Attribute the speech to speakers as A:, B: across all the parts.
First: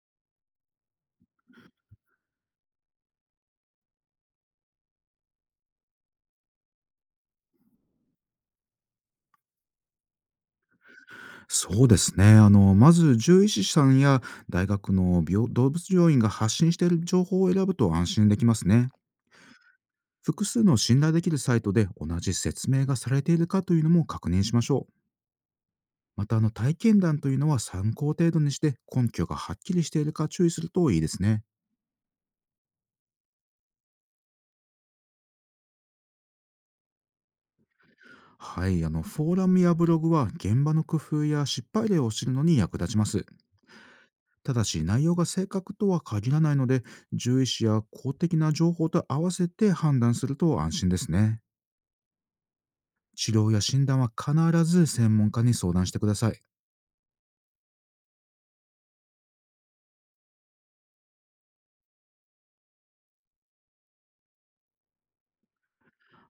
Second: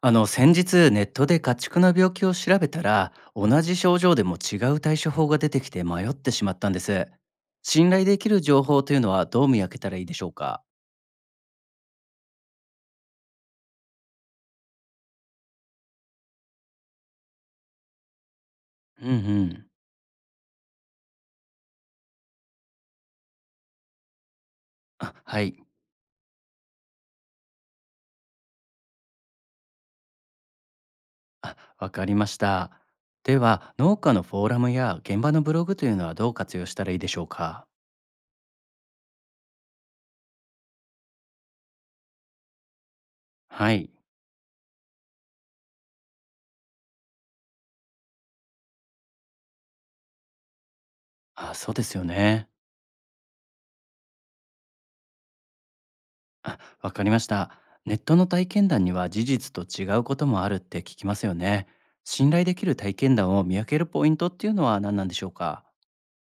A: あの、先日ネットで家畜の病気を調べたら、同じ症状でも違う対処法が出てきて迷ってしまったんです。信頼できる情報というのはどう見分けたらいいでしょうか？
B: そうですね。まず獣医師さんや大学の病動物病院が発信している情報を選ぶと安心できますね。
A: うんうん。
B: 複数の信頼できるサイトで同じ説明がされているかというのも確認しましょう。
A: あ、はい。
B: また、体験談というのは参考程度にして根拠がはっきりしているか注意するといいですね。
A: あ、わかりました。では、農家のフォーラムや現場のブログというのはどう活用したらいいでしょうか？
B: はい、フォーラムやブログは現場の工夫や失敗例を知るのに役立ちます。
A: はい。
B: ただし、内容が正確とは限らないので、獣医師や公的な情報と合わせて判断すると安心ですね。
A: あ、そうですよね。
B: 治療や診断は必ず専門家に相談してください。
A: あ、わかりました。ネットの体験談には事実と違うこともあるって聞きますよね。信頼できる体験談を見分けるポイントっていうのは何なんでしょうか？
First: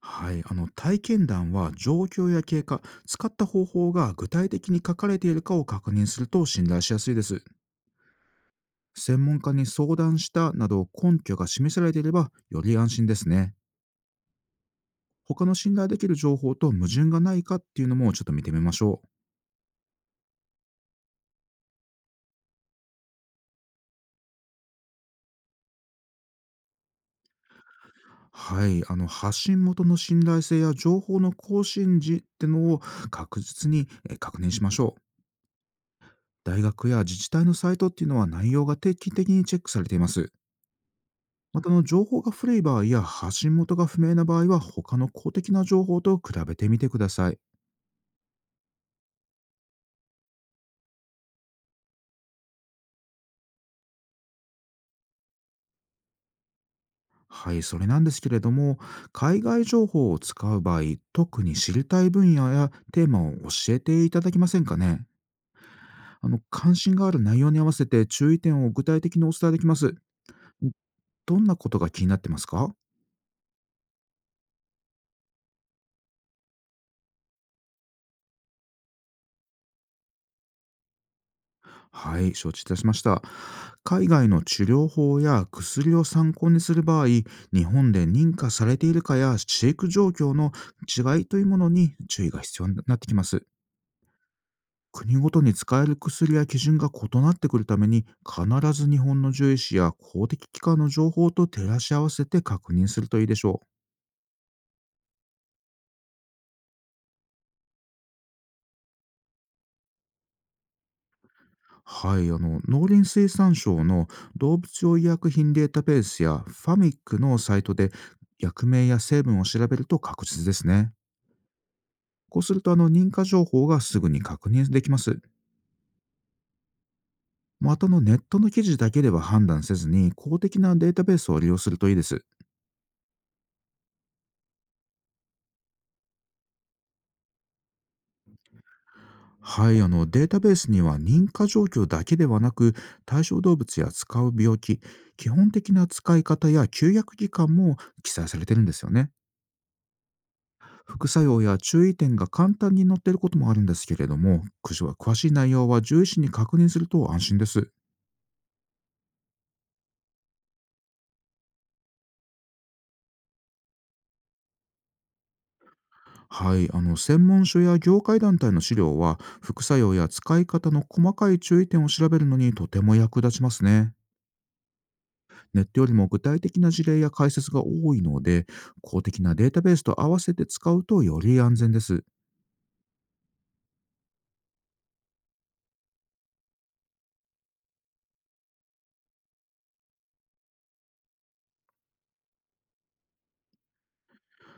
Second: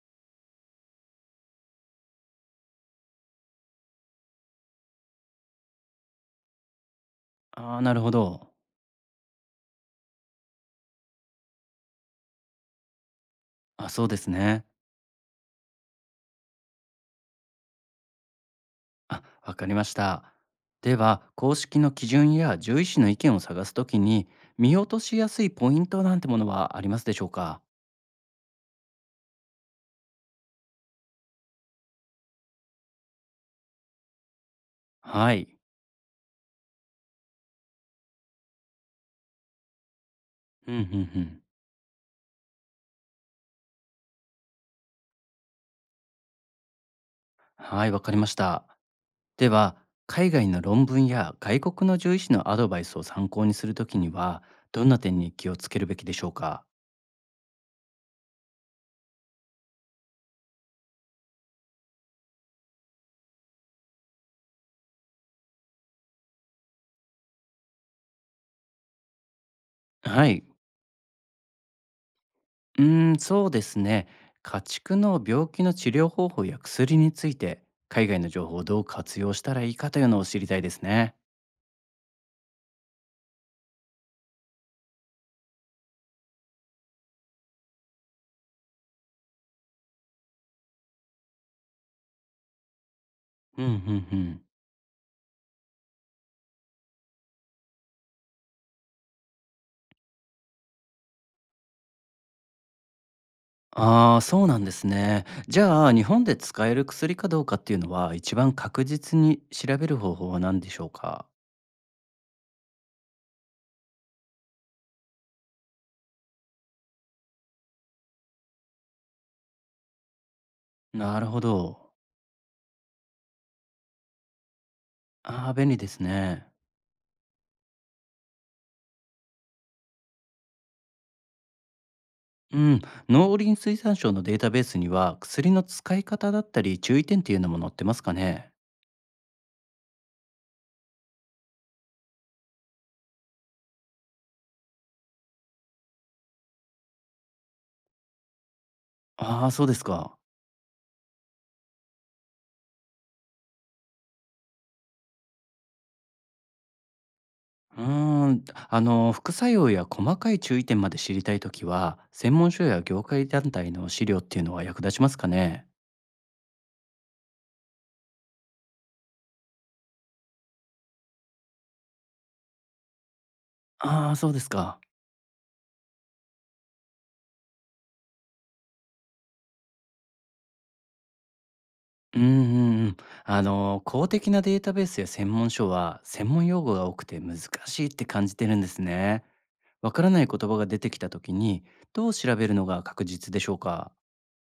B: はい、体験談は状況や経過、使った方法が具体的に書かれているかを確認すると信頼しやすいです。
A: ああ、なるほど。
B: 専門家に相談したなど根拠が示されていれば、より安心ですね。
A: あ、そうですね。
B: 他の信頼できる情報と矛盾がないかっていうのもちょっと見てみましょう。
A: あ、わかりました。では、公式の基準や獣医師の意見を探すときに、見落としやすいポイントなんてものはありますでしょうか？
B: はい、発信元の信頼性や情報の更新時ってのを確実に確認しましょう。
A: はい。
B: 大学や自治体のサイトっていうのは内容が定期的にチェックされています。
A: うんうんうん。
B: また情報が古い場合や発信元が不明な場合は、他の公的な情報と比べてみてください。
A: はい、わかりました。では、海外の論文や外国の獣医師のアドバイスを参考にするときには、どんな点に気をつけるべきでしょうか？
B: はい、それなんですけれども、海外情報を使う場合、特に知りたい分野やテーマを教えていただけませんかね。関心がある内容に合わせて注意点を具体的にお伝えできます。
A: はい。
B: どんなことが気になってますか？
A: うーん、そうですね。家畜の病気の治療方法や薬について、海外の情報をどう活用したらいいかというのを知りたいですね。
B: はい、承知いたしました。海外の治療法や薬を参考にする場合、日本で認可されているかや飼育状況の違いというものに注意が必要になってきます。
A: うんうんうん。
B: 国ごとに使える薬や基準が異なってくるために、必ず日本の獣医師や公的機関の情報と照らし合わせて確認するといいでしょう。
A: ああー、そうなんですね。じゃあ、日本で使える薬かどうかっていうのは、一番確実に調べる方法は何でしょうか？
B: はい、農林水産省の動物用医薬品データベースやファミックのサイトで薬名や成分を調べると確実ですね。
A: なるほど。
B: こうすると認可情報がすぐに確認できます。
A: ああー、便利ですね。
B: またネットの記事だけでは判断せずに、公的なデータベースを利用するといいです。
A: うん、農林水産省のデータベースには薬の使い方だったり注意点っていうのも載ってますかね？
B: はい、データベースには認可状況だけではなく、対象動物や使う病気、基本的な使い方や休薬期間も記載されてるんですよね。
A: ああー、そうですか。
B: 副作用や注意点が簡単に載っていることもあるんですけれども、くじは詳しい内容は獣医師に確認すると安心です。
A: うーん、あの、副作用や細かい注意点まで知りたいときは、専門書や業界団体の資料っていうのは役立ちますかね？
B: はい、専門書や業界団体の資料は副作用や使い方の細かい注意点を調べるのにとても役立ちますね。
A: ああー、そうですか。
B: ネットよりも具体的な事例や解説が多いので、公的なデータベースと合わせて使うとより安全です。
A: うんうんうん。あの、公的なデータベースや専門書は専門用語が多くて難しいって感じてるんですね。わからない言葉が出てきたときに、どう調べるのが確実でしょうか？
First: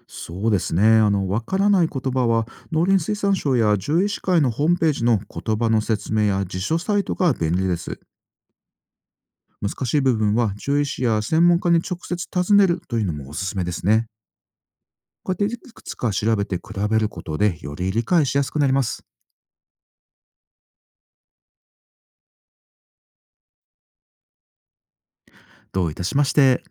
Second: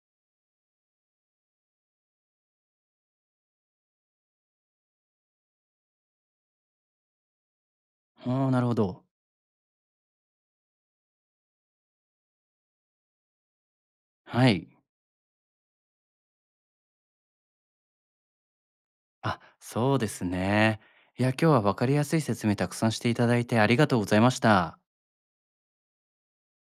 B: そうですね。わからない言葉は、農林水産省や獣医師会のホームページの言葉の説明や辞書サイトが便利です。
A: ああー、なるほど。
B: 難しい部分は獣医師や専門家に直接尋ねるというのもおすすめですね。
A: はい。
B: こうやっていくつか調べて比べることでより理解しやすくなります。
A: あ、そうですね。いや、今日は分かりやすい説明たくさんしていただいてありがとうございました。
B: どういたしまして。